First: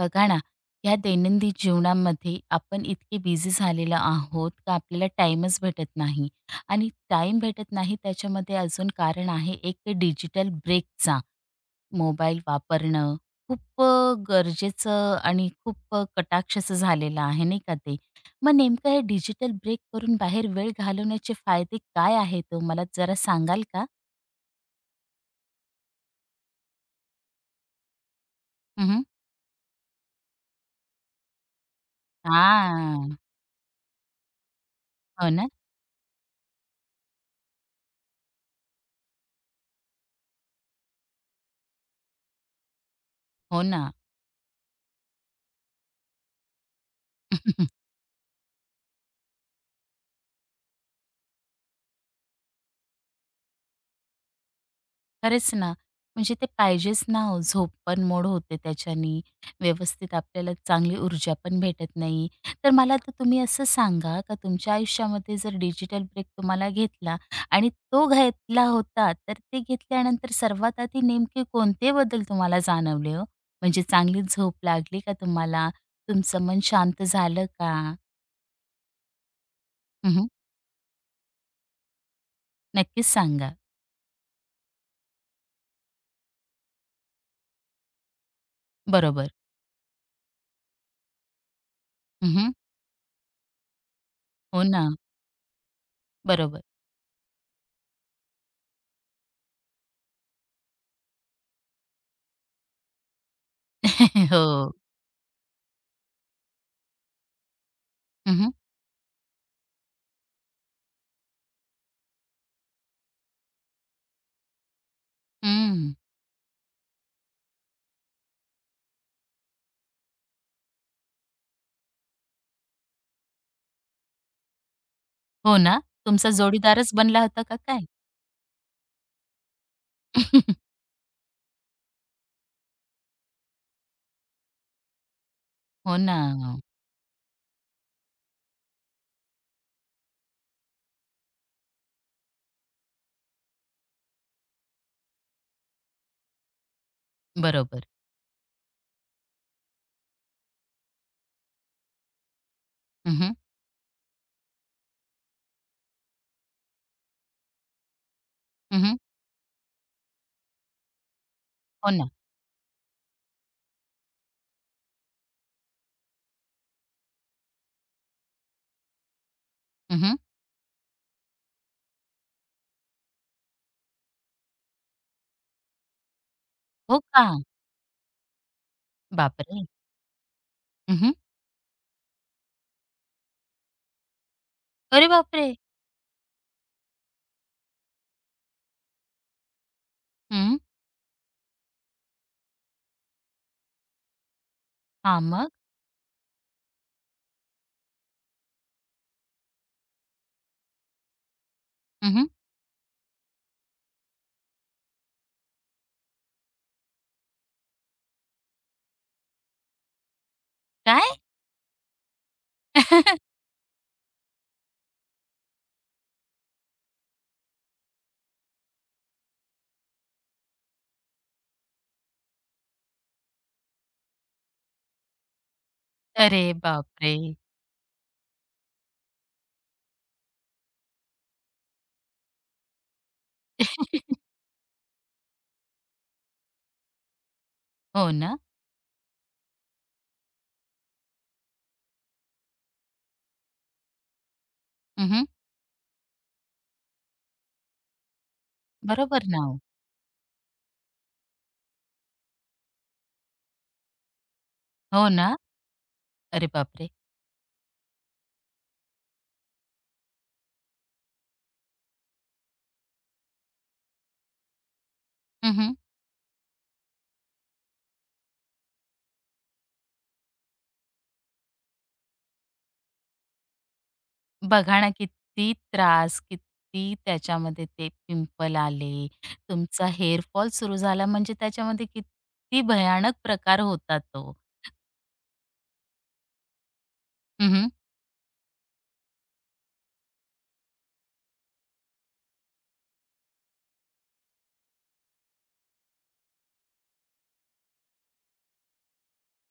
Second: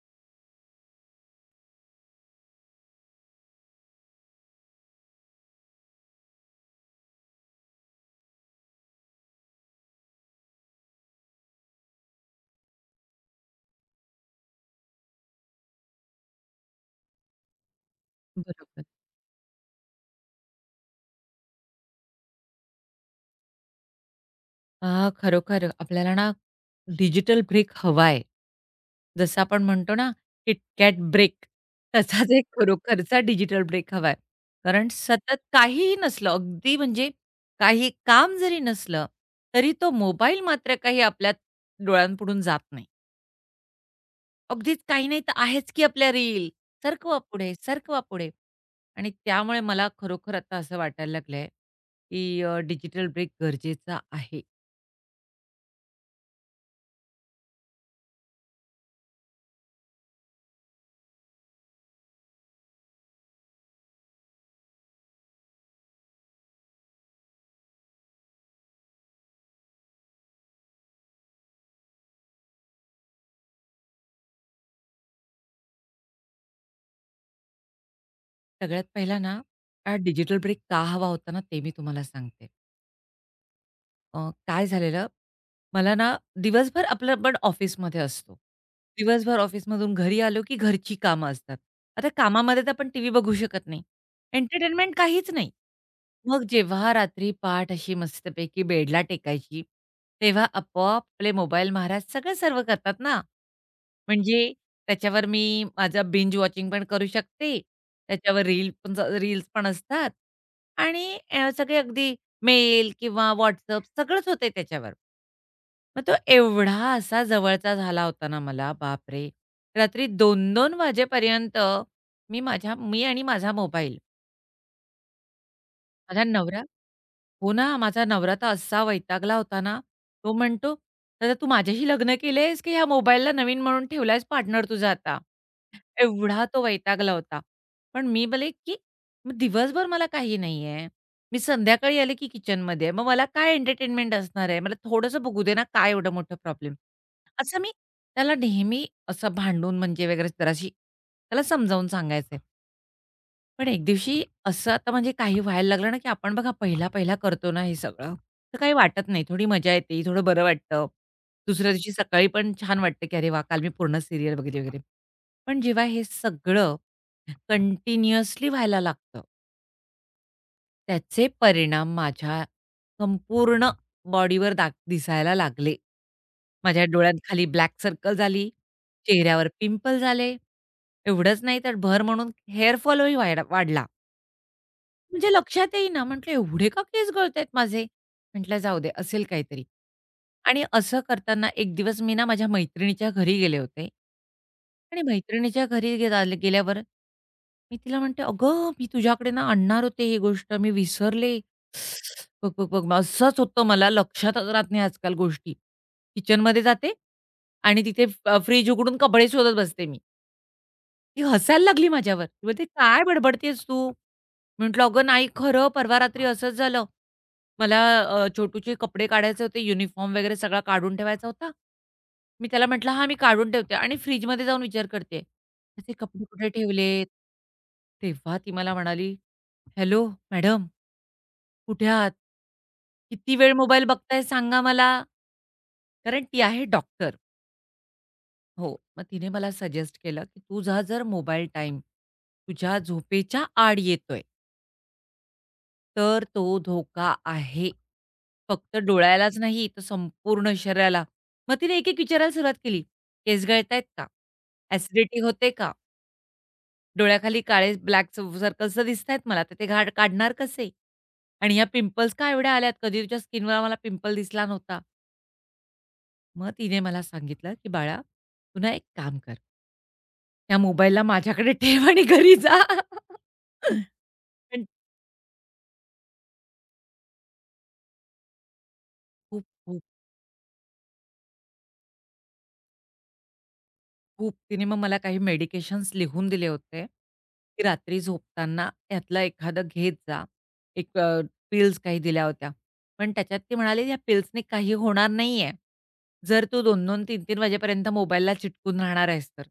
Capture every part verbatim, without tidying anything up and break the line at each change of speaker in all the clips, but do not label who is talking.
बघा ना, या दैनंदिन जीवनामध्ये आपण इतके बिझी झालेलो आहोत का आपल्याला टाईमच भेटत नाही आणि टाईम भेटत नाही त्याच्यामध्ये अजून कारण आहे एक डिजिटल ब्रेकचा. मोबाईल वापरणं खूप अ, गरजेचं आणि खूप अ, कटाक्षाचं झालेलं आहे नाही का ते. मग
बरोबर.
नेमकं हे डिजिटल ब्रेक करून बाहेर वेळ घालवण्याचे फायदे काय आहेत ओ? मला जरा सांगाल का?
अ, खरोखर आपल्याला ना डिजिटल ब्रेक हवाय.
हं, हं.
जसं आपण म्हणतो ना KitKat ब्रेक तसाच एक खरोखरचा डिजिटल ब्रेक हवाय. कारण
हो
सतत
ना.
काहीही नसलं, अगदी म्हणजे काही काम जरी नसलं, तरी तो मोबाईल मात्र काही आपल्या डोळ्यांपुढून जात नाही.
हो ना.
अगदीच काही नाही तर आहेच की आपल्या रील, सरकवा पुढे, सरकवा पुढे. आणि त्यामुळे मला खरोखर आता असं वाटायला लागलंय, की डिजिटल ब्रेक गरजेचा आहे.
खरंच ना. म्हणजे ते पाहिजेच ना हो. झोप पण मोड होते त्याच्यानी. व्यवस्थित आपल्याला चांगली ऊर्जा पण भेटत नाही. तर मला आता तुम्ही असं सांगा का तुमच्या आयुष्यामध्ये जर डिजिटल ब्रेक तुम्हाला घेतला आणि तो घेतला होता, तर ते घेतल्यानंतर सर्वात आधी नेमके कोणते बदल तुम्हाला जाणवले हो? म्हणजे चांगली झोप लागली का तुम्हाला? तुमचं मन शांत झालं का?
सगळ्यात पहिला ना, हा
हं,
डिजिटल ब्रेक का हवा होता ना, ते मी तुम्हाला सांगते.
नक्कीच सांगा.
अ, काय झालेलं, मला ना दिवसभर आपलं आपण ऑफिसमध्ये असतो.
बरोबर.
दिवसभर ऑफिसमधून घरी आलो, की घरची कामं असतात. आता
हं,
कामामध्ये तर आपण टीव्ही बघू शकत नाही.
हो ना.
एंटरटेनमेंट काहीच नाही. मग
बरोबर.
जेव्हा रात्री पाठ अशी मस्तपैकी बेडला टेकायची, तेव्हा आपोआप आपले मोबाईल महाराज सगळं सर्व करतात ना. म्हणजे
हो.
त्याच्यावर मी माझं बिंज वॉचिंग पण करू शकते. त्याच्यावर
हं,
रील पण रील्स पण असतात आणि अ, सगळे अगदी मेल किंवा WhatsApp सगळंच होतंय त्याच्यावर.
हं.
मग तो एवढा असा जवळचा झाला होता ना मला, बापरे! रात्री दोन दोन वाजेपर्यंत मी माझ्या मी आणि माझा मोबाईल.
हो ना,
माझा
तुमचा
नवरा
जोडीदारच बनला होता
हो
का
ना,
काय?
माझा नवरा तर असा वैतागला होता ना, तो म्हणतो, "दादा तू माझ्याशी लग्न केलंयस की ह्या मोबाईलला नवीन म्हणून ठेवलायस पार्टनर तुझा आता?"
हो ना,
एवढा तो वैतागला होता. पण मी बोलले, की "मग दिवसभर मला काही नाहीये. मी संध्याकाळी आले की किचनमध्ये आहे. मग मला काय एंटरटेनमेंट असणार आहे? मला थोडंसं बघू दे ना, काय एवढं मोठं प्रॉब्लेम?" असं मी
बरोबर.
त्याला नेहमी असं भांडून म्हणजे वगैरे जराशी त्याला समजावून सांगायचे.
हं, हं.
पण एक दिवशी असं आता म्हणजे काही व्हायला लागलं ना, की आपण बघा पहिला-पहिला करतो ना हे सगळं, तर काही
हं, हं.
वाटत नाही. थोडी मजा येते, थोडं बरं वाटतं. दुसऱ्या
हो
दिवशी
ना.
सकाळी पण छान वाटतं, की "अरे वाह! काल मी पूर्ण सीरियल बघितली" वगैरे. पण जेव्हा हे सगळं कंटिन्युअसली व्हायला लागतं,
हं,
त्याचे परिणाम माझ्या संपूर्ण बॉडीवर दाख दिसायला लागले. माझ्या
हो
डोळ्यात
का?
खाली ब्लॅक सर्कल झाली, चेहऱ्यावर
बापरे!
पिंपल झाले.
हं, हं.
एवढंच नाही तर भर म्हणून हेअर वाढला.
अरे
म्हणजे
बापरे!
लक्षात येईना. म्हटलं एवढे का केस गळतायत माझे? म्हटलं जाऊ दे असेल काहीतरी.
हं.
आणि असं करताना एक दिवस मी ना माझ्या मैत्रिणीच्या घरी गेले होते. आणि
हां, मग?
मैत्रिणीच्या घरी गेला गेल्यावर मी तिला म्हणते, "अगं मी तुझ्याकडे ना आणणार होते ही गोष्ट मी विसरले.
हं, हं.
बघ, बघ, बघ." मग असंच होतं मला लक्षातच राहत नाही आजकाल गोष्टी. किचनमध्ये जाते आणि तिथे अ, उघडून कपडे शोधत बसते मी.
काय?
ती हसायला लागली माझ्यावर. ती बोलते, "काय बडबडतेस तू?" म्हटलं, "अगं नाही खरं परवा रात्री असंच झालं. मला अ, छोटूचे कपडे काढायचे होते, युनिफॉर्म वगैरे सगळा काढून ठेवायचा होता." मी त्याला म्हटलं, "हां, मी काढून ठेवते" आणि फ्रिजमध्ये जाऊन विचार करते, "त्याचे कपडे
अरे
कुठे ठेवलेत?"
बापरे!
तेव्हा ती मला म्हणाली, "हॅलो मॅडम, कुठे आहात? किती वेळ मोबाईल बघताय सांगा मला." कारण ती आहे डॉक्टर.
हो ना.
हो. मग तिने मला सजेस्ट केलं, की तुझा जर मोबाईल टाईम तुझ्या झोपेच्या आड येतोय,
हं,
तर तो धोका आहे. फक्त
बरोबर
डोळ्यालाच
ना हो.
नाही, तर संपूर्ण शरीराला. मग तिने एक-एक विचारायला सुरुवात केली. केस गळतायत का?
हो
ॲसिडिटी
ना.
होते का?
अरे बापरे!
डोळ्याखाली काळे ब्लॅक सर्कल्स तर दिसतायत मला, तर ते घाड काढणार कसे? आणि ह्या पिंपल्स का एवढ्या आल्यात? कधी तुझ्या स्किनवर आम्हाला पिंपल दिसला नव्हता.
हं, हं.
मग तिने मला सांगितलं, की "बाळा, तू ना एक काम कर." त्या मोबाईलला माझ्याकडे ठेव आणि घरी जा. पण
बघा ना किती त्रास, किती त्याच्यामध्ये ते पिंपल आले,
खूप, खूप,
तुमचा हेअर फॉल सुरू झाला म्हणजे त्याच्यामध्ये किती भयानक प्रकार होता तो.
खूप तिने मग मला काही मेडिकेशन्स लिहून दिले होते, की
हं,
रात्री झोपताना यातला एखादं घेत जा. एक पिल्स काही दिल्या होत्या. पण त्याच्यात ती म्हणाली, "या पिल्सनी काही होणार नाहीये. जर तू दोन दोन, तीन तीन वाजेपर्यंत मोबाईलला चिटकून राहणार आहेस तर.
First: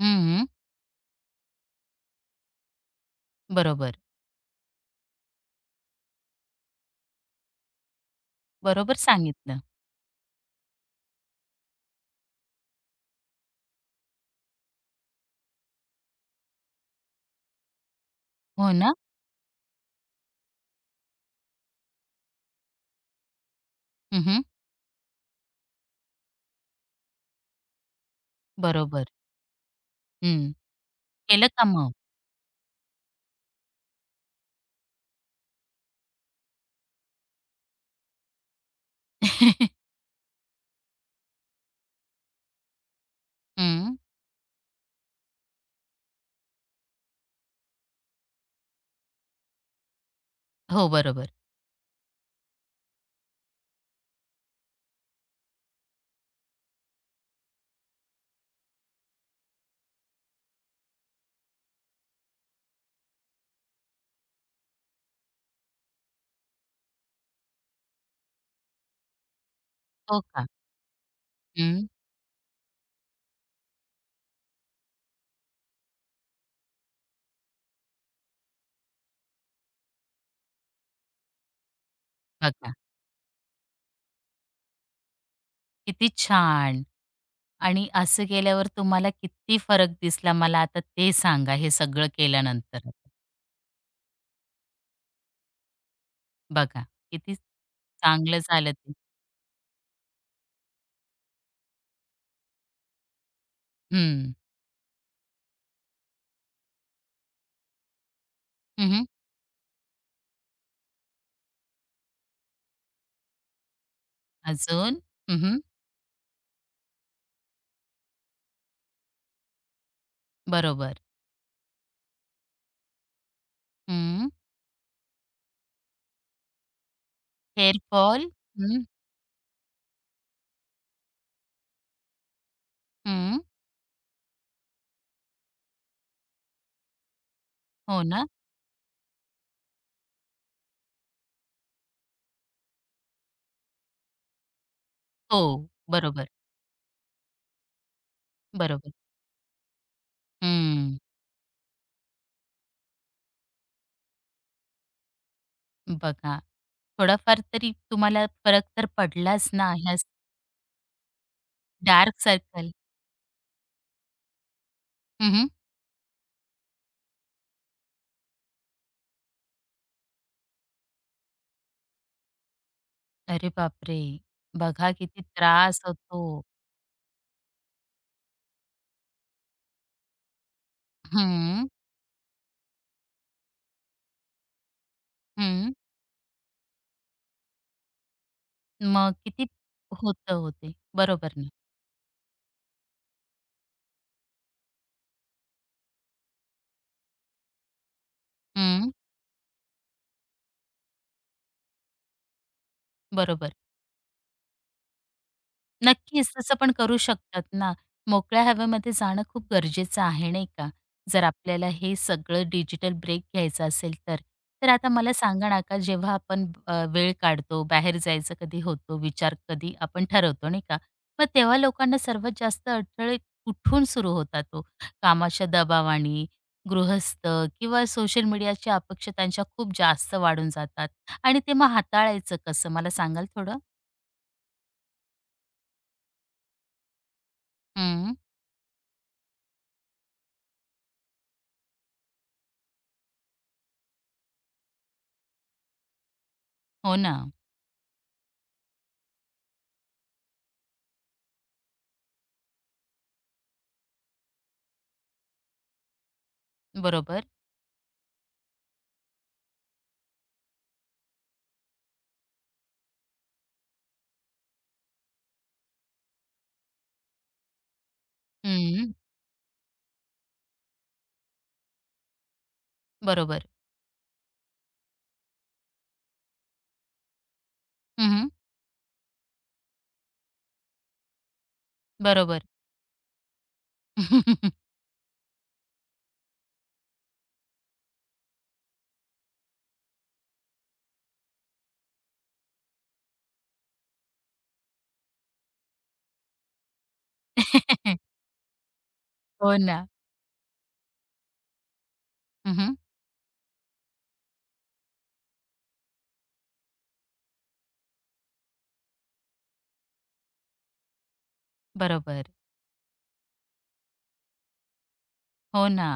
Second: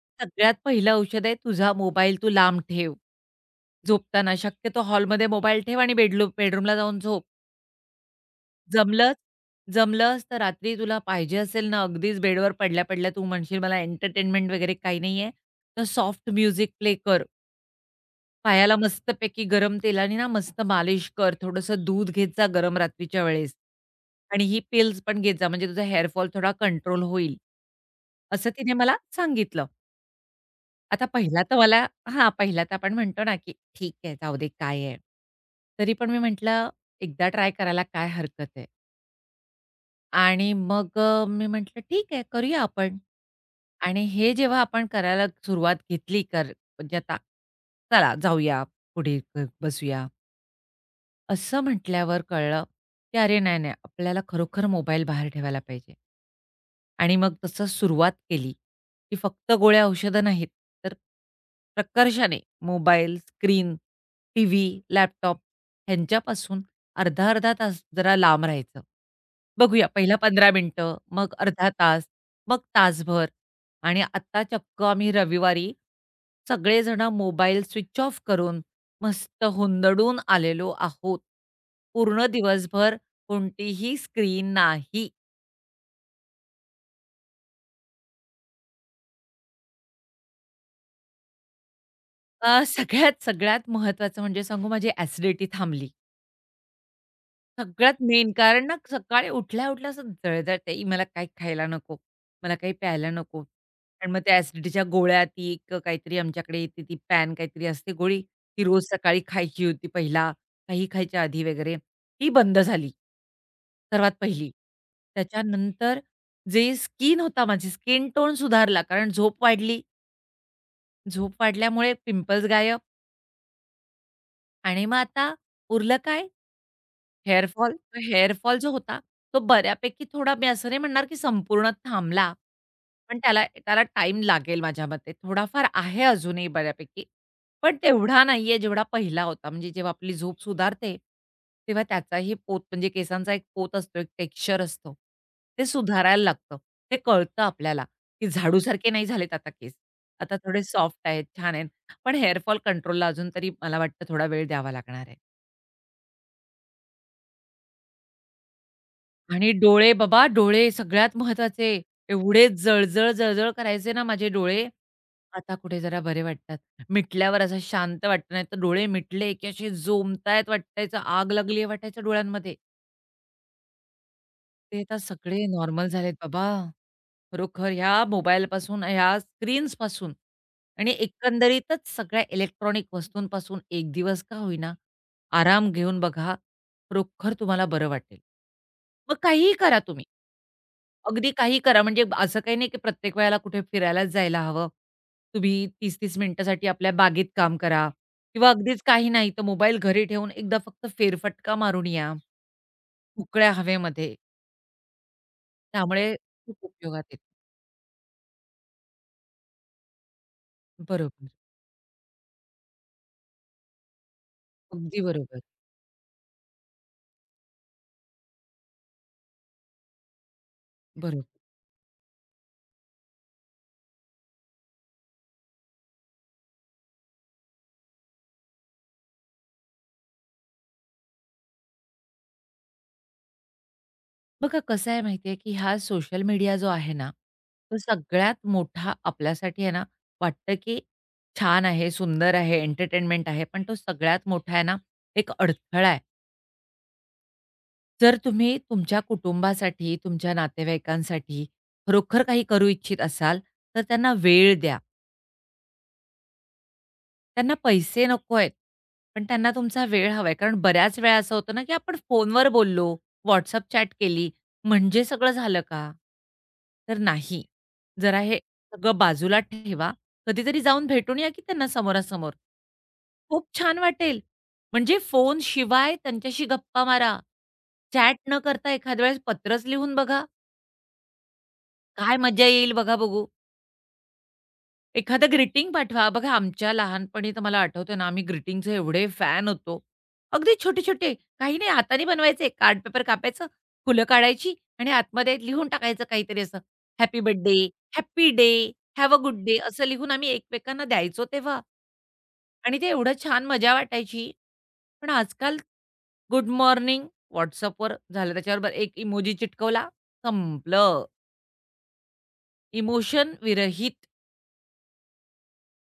हं, हं.
सगळ्यात पहिलं औषध आहे तुझा मोबाईल तू लांब ठेव.
बरोबर.
झोपताना शक्यतो हॉलमध्ये मोबाईल ठेव आणि बेडलू बेडरूमला जाऊन झोप."
बरोबर
जमलंच
सांगितलं.
जमलंच तर रात्री तुला पाहिजे असेल ना, अगदीच बेडवर पडल्या-पडल्या तू म्हणशील मला एंटरटेनमेंट वगैरे काही नाहीये, तर सॉफ्ट म्युझिक प्ले कर.
हो
पायाला
ना?
मस्तपैकी गरम तेलाने ना मस्त मालिश कर. थोडंसं दूध घेत जा गरम रात्रीच्या वेळेस
हं, हं.
आणि ही पिल्स पण घेत जा, म्हणजे तुझा हेअर थोडा कंट्रोल होईल. असं तिने मला
बरोबर.
सांगितलं.
हं.
आता पहिला
केलं
तर
का
मला
मग?
हां, पहिला तर आपण म्हणतो ना, की ठीक आहे, जाऊ दे काय आहे. तरी पण मी म्हटलं, एकदा ट्राय करायला काय हरकत आहे. आणि मग अ, मी म्हटलं, "ठीक आहे, करूया आपण."
हं.
आणि हे जेव्हा आपण करायला सुरुवात घेतली कर म्हणजे आता चला जाऊया, पुढे क बसूया.
हो, बरोबर.
असं म्हटल्यावर कळलं, की "अरे नाही, नाही, आपल्याला खरोखर मोबाईल बाहेर ठेवायला पाहिजे." आणि मग तसं सुरुवात केली, की फक्त गोळ्या औषधं नाहीत, तर प्रकर्षाने मोबाईल, स्क्रीन, टीव्ही, लॅपटॉप ह्यांच्यापासून अर्धा-अर्धा तास जरा लांब राहायचं. बघूया पहिला
हो का?
पंधरा मिनिटं, मग अर्धा
हं.
तास, मग तासभर आणि आता चक्क आम्ही रविवारी सगळेजण मोबाईल स्विच ऑफ करून मस्त हुंदडून आलेलो आहोत. पूर्ण
बघा,
दिवसभर कोणतीही स्क्रीन नाही.
किती छान. आणि असं केल्यावर तुम्हाला किती फरक दिसला मला आता ते सांगा, हे सगळं
अ,
केल्यानंतर?
सगळ्यात, सगळ्यात महत्त्वाचं म्हणजे सांगू माझी ॲसिडिटी थांबली.
बघा, किती
सगळ्यात मेन
चांगलं
कारण
झालं
ना
ते.
सकाळी उठल्या-उठल्या असं जळजळते, "ई मला काही खायला नको, मला काही प्यायला नको." आणि मग
हं.
त्या ॲसिडिटीच्या गोळ्या ती एक काहीतरी आमच्याकडे येते ती पॅन काहीतरी असते गोळी, ती रोज
हं,
सकाळी खायची होती पहिला, काही खायच्या आधी वगैरे, ती बंद झाली. सर्वात पहिली.
अजून? हं,
त्याच्यानंतर जे स्किन होता माझी स्किन टोन सुधारला कारण झोप वाढली,
बरोबर.
झोप वाढल्यामुळे पिंपल्स गायब
हं.
आणि मग आता उरलं काय? Hair
hair fall.
फॉल जो
हं,
होता, तो बऱ्यापैकी थोडा मी असं नाही म्हणणार की संपूर्ण थांबला. पण
हं.
त्याला त्याला टाईम लागेल माझ्या मते. थोडाफार आहे अजूनही बऱ्यापैकी. पण
हो
तेवढा
ना?
नाहीये जेवढा पहिला होता. म्हणजे जेव्हा आपली झोप सुधारते, तेव्हा त्याचाही पोत म्हणजे केसांचा एक पोत असतो, एक टेक्स्चर असतो. ते
हो.
सुधारायला
बरोबर.
लागतं. ते कळतं आपल्याला, की झाडूसारखे
बरोबर.
नाही झालेत आता केस. आता थोडे
हं.
सॉफ्ट आहेत, छान आहेत. पण हेअर कंट्रोलला अजून तरी मला वाटतं थोडा वेळ द्यावा लागणार आहे.
बघा, थोडाफार तरी तुम्हाला फरक तर पडलाच
आणि
ना,
डोळे
ह्या
बाबा डोळे सगळ्यात महत्वाचे.
डार्क
एवढे
सर्कल
जळजळ, जळजळ करायचे ना माझे डोळे.
हं,
आता कुठे जरा बरे वाटतात. मिटल्यावर असं शांत वाटतं. नाहीतर डोळे मिटले की असे जोमतायत वाटायचं, आग लागली आहे वाटायचं डोळ्यांमध्ये.
अरे बापरे!
ते
बघा
आता
किती
सगळे
त्रास
नॉर्मल झालेत
होतो.
बाबा. खरोखर ह्या मोबाईलपासून, ह्या स्क्रीन्सपासून आणि
हं,
एकंदरीतच सगळ्या इलेक्ट्रॉनिक वस्तूंपासून एक दिवस का होईना आराम
हं.
घेऊन बघा. खरोखर तुम्हाला बरं वाटेल.
मग
मग
किती
काहीही करा तुम्ही.
होतं होते,
अगदी
बरोबर ना.
काही करा. म्हणजे असं काही नाही की प्रत्येक वेळेला कुठे फिरायलाच जायला हवं. तुम्ही तीस तीस मिनिटासाठी आपल्या बागेत काम करा किंवा अगदीच
हं,
काही नाही तर मोबाईल घरी ठेवून एकदा फक्त फेरफटका मारून या मोकळ्या
बरोबर.
हवेमध्ये. त्यामुळे
नक्कीच, तसं
खूप
पण करू
उपयोगात येतं.
शकतात ना. मोकळ्या हवेमध्ये जाणं खूप गरजेचं आहे, नाही का? जर
बरोबर.
आपल्याला हे सगळं डिजिटल ब्रेक घ्यायचं असेल तर. तर आता
अगदी
मला
बरोबर.
सांगा ना, का जेव्हा आपण अ, वेळ काढतो, बाहेर जायचं कधी होतो, विचार कधी आपण ठरवतो, नाही का?
बरोबर.
मग तेव्हा लोकांना सर्वात जास्त अडथळे कुठून सुरू होतात ओ? कामाच्या दबावाने, गृहस्थ किंवा सोशल मीडियाच्या अपेक्षा त्यांच्या खूप जास्त वाढून जातात आणि ते मग हाताळायचं कसं? मला सांगाल थोडं?
बघा कसं आहे माहिती आहे की हा सोशल मीडिया जो आहे ना, तो
हं,
सगळ्यात मोठा आपल्यासाठी आहे ना, वाटतं की छान आहे, सुंदर आहे, एंटरटेनमेंट आहे. पण तो सगळ्यात मोठा आहे ना, एक अडथळा आहे.
हो ना.
जर तुम्ही तुमच्या कुटुंबासाठी, तुमच्या नातेवाईकांसाठी खरोखर काही करू इच्छित असाल, तर त्यांना वेळ द्या.
बरोबर.
त्यांना पैसे नको आहेत, पण त्यांना तुमचा वेळ हवा आहे. कारण बऱ्याच वेळा असं होतं ना, की आपण फोनवर बोललो, WhatsApp चॅट केली, म्हणजे सगळं झालं का? तर नाही. जरा हे
हं,
सगळं बाजूला ठेवा. कधीतरी जाऊन भेटून या की त्यांना समोरासमोर.
बरोबर.
खूप छान वाटेल. म्हणजे फोनशिवाय त्यांच्याशी गप्पा मारा. चॅट
हं,
न करता एखाद्या वेळेस पत्रच लिहून बघा. काय
बरोबर.
मजा येईल बघा बघू. एखादं ग्रीटिंग पाठवा. बघा आमच्या लहानपणी तर मला आठवतंय ना, आम्ही ग्रीटिंगचे एवढे फॅन होतो. अगदी छोटे-छोटे, काही नाही हाताने बनवायचे, कार्ड पेपर कापायचं, फुलं काढायची आणि आतमध्ये लिहून टाकायचं काहीतरी असं, happy birthday, happy day, have a good day
हो
असं
ना.
लिहून आम्ही एकमेकांना द्यायचो तेव्हा
हं,
आणि ते एवढं छान मजा वाटायची. पण आजकाल गुड मॉर्निंग WhatsAppवर झालं, त्याच्याबरोबर एक इमोजी चिटकवला, संपलं.
बरोबर.
इमोशन विरहित.
हो ना.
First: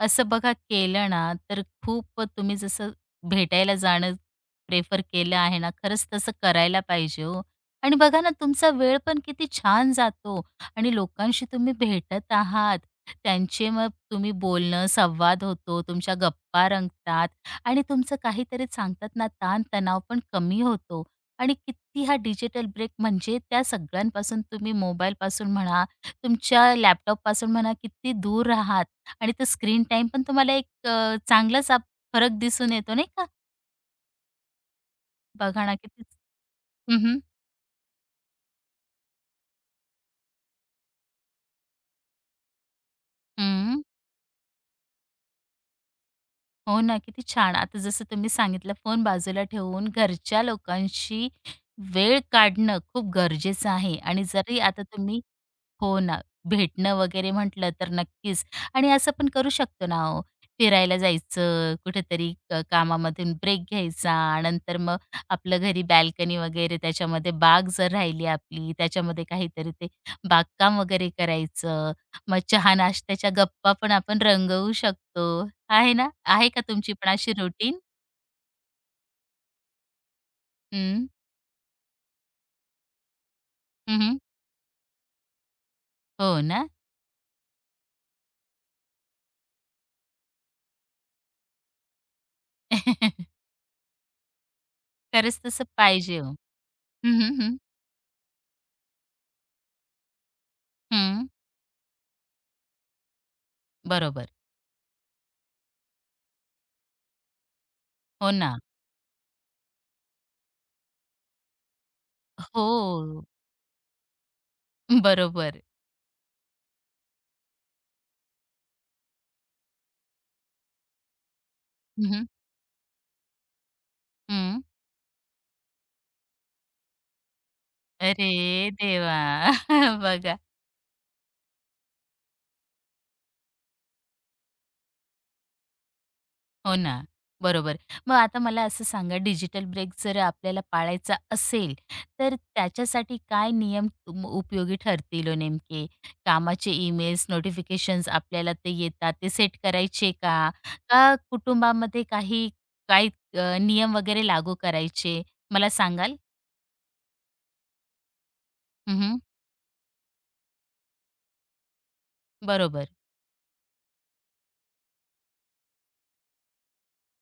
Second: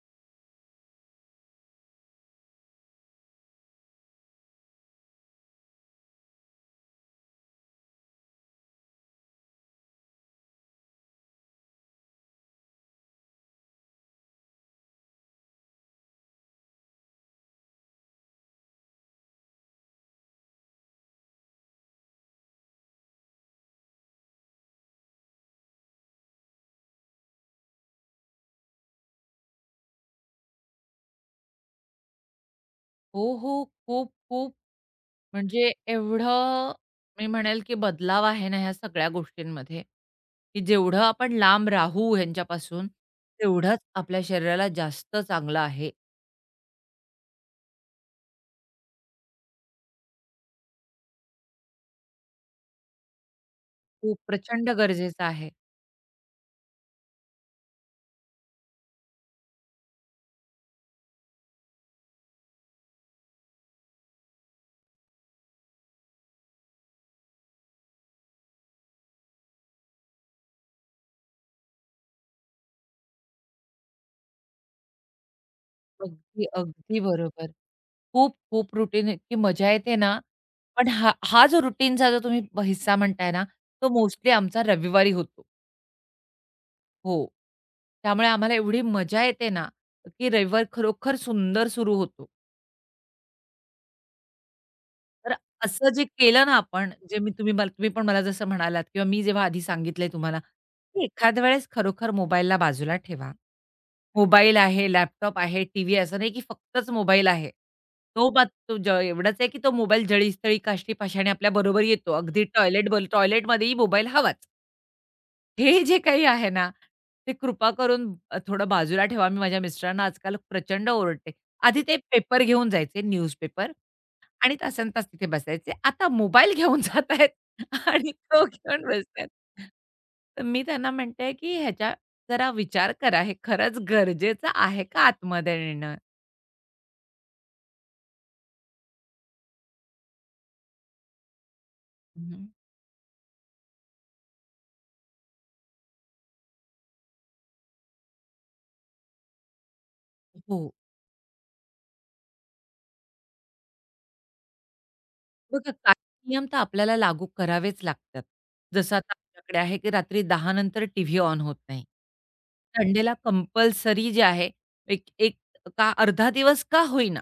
असं बघा केलं ना, तर खूप तुम्ही जसं भेटायला जाणं प्रेफर केलं आहे ना, खरंच तसं करायला पाहिजे हो. आणि बघा ना, तुमचा वेळ पण किती छान जातो आणि लोकांशी तुम्ही भेटत आहात. त्यांचे मग तुम्ही बोलणं, संवाद होतो, तुमच्या गप्पा रंगतात आणि तुमचं काहीतरी सांगतात ना, ताण पण कमी होतो. आणि किती हा डिजिटल ब्रेक म्हणजे त्या सगळ्यांपासून तुम्ही मोबाईलपासून म्हणा, तुमच्या लॅपटॉपपासून म्हणा, किती दूर आहात आणि तो स्क्रीन टाइम पण तुम्हाला एक अ, चांगलाच आप फरक दिसून येतो नाही का?
हो, हो. खूप, खूप
बघा
म्हणजे
ना किती
एवढं
हं, हं.
मी म्हणेल, की बदलाव आहे ना ह्या सगळ्या गोष्टींमध्ये, की जेवढं आपण लांब राहू ह्यांच्यापासून, तेवढंच आपल्या शरीराला जास्त चांगलं आहे.
हो ना, किती छान. आता जसं तुम्ही सांगितलं फोन बाजूला ठेवून घरच्या लोकांशी वेळ काढणं खूप गरजेचं आहे
खूप
आणि जरी
प्रचंड
आता तुम्ही
गरजेचं आहे.
हो ना. भेटणं वगैरे म्हटलं तर नक्कीच आणि असं पण करू शकतो ना हो. फिरायला जायचं, कुठेतरी क कामामधून ब्रेक घ्यायचा, नंतर मग आपलं घरी बाल्कनी वगैरे त्याच्यामध्ये बाग जर राहिली आपली, त्याच्यामध्ये काहीतरी ते बागकाम वगैरे करायचं. मग चहा नाश्त्याच्या गप्पा पण आपण रंगवू शकतो. आहे ना?
अगदी,
आहे का तुमची
अगदी
पण अशी
बरोबर.
रुटीन?
खूप-खूप रुटीन इतकी मजा येते ना, पण हा हा जो रुटीनचा जो तुम्ही ब- हिस्सा म्हणताय ना, तो
हं, हं.
मोस्टली आमचा रविवारी होतो.
हो ना?
हो. त्यामुळे आम्हाला एवढी मजा येते ना, की रविवार खरोखर सुंदर सुरू होतो. तर
खरंच तसं
असं जे
पाहिजे हो.
केलं ना आपण,
हं,
जे मी
हं,
तुम्ही
हं.
मला तुम्ही पण मला जसं म्हणालात किंवा मी जेव्हा आधी सांगितलंय तुम्हाला, की
हं.
एखाद्या वेळेस खरोखर मोबाईलला बाजूला ठेवा.
बरोबर.
मोबाईल आहे, लॅपटॉप आहे, टीव्ही असं नाही की फक्तच मोबाईल आहे. तो
हो
मात
ना.
तो ज एवढाच आहे की तो मोबाईल जळीस्थळी, काष्टीपाषाणी आपल्याबरोबर येतो. अगदी टॉयलेट
हो,
टॉयलेटमध्येही मोबाईल हवाच.
बरोबर.
हे जे काही आहे ना, ते कृपा करून अ, थोडं बाजूला ठेवा. मी माझ्या मिस्टरांना आजकाल प्रचंड ओरडते. आधी ते
हं, हं.
पेपर घेऊन जायचे न्यूजपेपर आणि तासनतास तिथे बसायचे. आता मोबाईल घेऊन जात आहेत आणि तो
अरे
घेऊन
देवा!
बसतायत.
बघा.
तर मी त्यांना म्हणते, की ह्याच्या जरा विचार करा. हे खरंच गरजेचं आहे का आतमध्ये नेणं?
हो ना, बरोबर. मग आता मला असं सांगा, डिजिटल ब्रेक जर आपल्याला पाळायचा असेल, तर
हं.
त्याच्यासाठी काय नियम तुम उपयोगी ठरतील ओ नेमके? कामाचे ईमेल्स, नोटिफिकेशन्स आपल्याला ते येतात, ते सेट करायचे का?
हो.
का कुटुंबामध्ये काही काही अ, नियम वगैरे लागू करायचे? मला
बघा काही
सांगाल?
नियम तर आपल्याला लागू करावेच लागतात. जसं आता
हं,
आपल्याकडे आहे, की रात्री दहा नंतर टीव्ही ऑन होत नाही.
बरोबर.
संडेला कंपल्सरी जे आहे, एक एक का अर्धा दिवस का होईना,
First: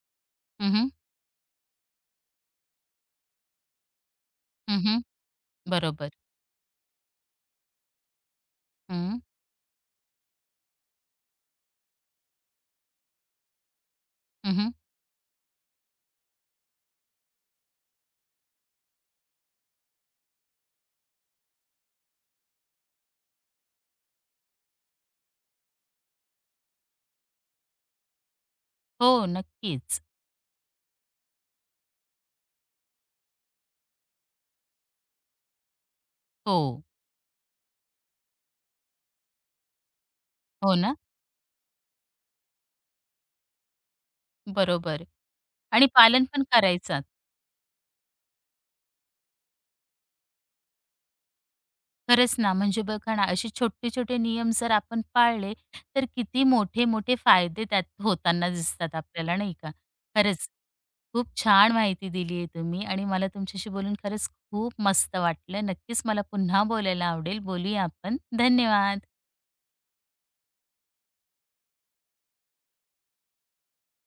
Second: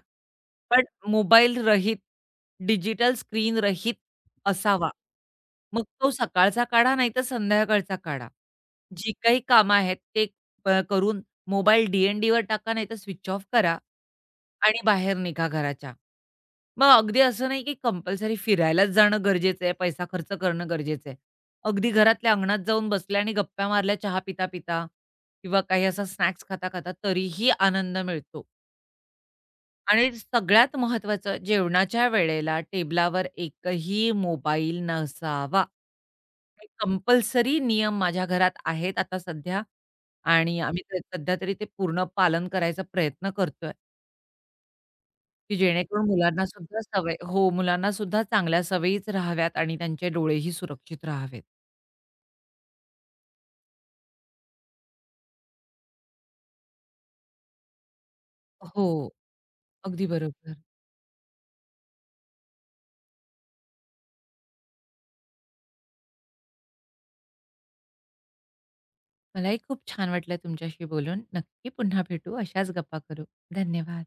हं,
पण
हं.
मोबाईलरहित, डिजिटल स्क्रीन रहित असावा. मग तो
बरोबर.
सकाळचा काढा नाहीतर संध्याकाळचा काढा. जी
हं,
काही कामं आहेत ते प करून मोबाईल डी-एन-डीवर टाका, नाहीतर स्विच ऑफ करा
हं,
आणि बाहेर निघा घराच्या. मग अगदी असं नाही की कंपल्सरी फिरायलाच जाणं गरजेचं आहे, पैसा खर्च करणं गरजेचं आहे. अगदी घरातल्या अंगणात जाऊन बसल्या आणि गप्पा मारल्या चहा पिता-पिता किंवा काही असा स्नॅक्स खाता-खाता तरीही आनंद मिळतो.
हो, नक्कीच.
आणि सगळ्यात महत्त्वाचं जेवणाच्या वेळेला टेबलावर एकही मोबाईल नसावा.
हो.
कंपल्सरी नियम माझ्या घरात आहेत आता सध्या आणि
हो
आम्ही
ना?
ते सध्या तरी ते पूर्ण पालन करायचा प्रयत्न करतोय,
बरोबर
की
आणि
जेणेकरून
पालन पण
मुलांना सुद्धा
करायचात.
सवय हो, मुलांना सुद्धा चांगल्या सवयीच राहाव्यात आणि त्यांचे डोळेही सुरक्षित राहावेत.
खरंच ना, म्हणजे बघा ना, असे छोटे-छोटे नियम जर आपण पाळले, तर किती मोठे-मोठे फायदे त्यात होताना
हो,
दिसतात आपल्याला, नाही का?
अगदी
खरंच,
बरोबर.
खूप छान माहिती दिली आहे तुम्ही आणि मला तुमच्याशी बोलून खरंच खूप मस्त वाटलं. नक्कीच मला पुन्हा बोलायला आवडेल. बोलूया आपण. धन्यवाद.
मलाही खूप छान वाटलं तुमच्याशी बोलून. नक्की पुन्हा भेटू, अशाच गप्पा करू. धन्यवाद.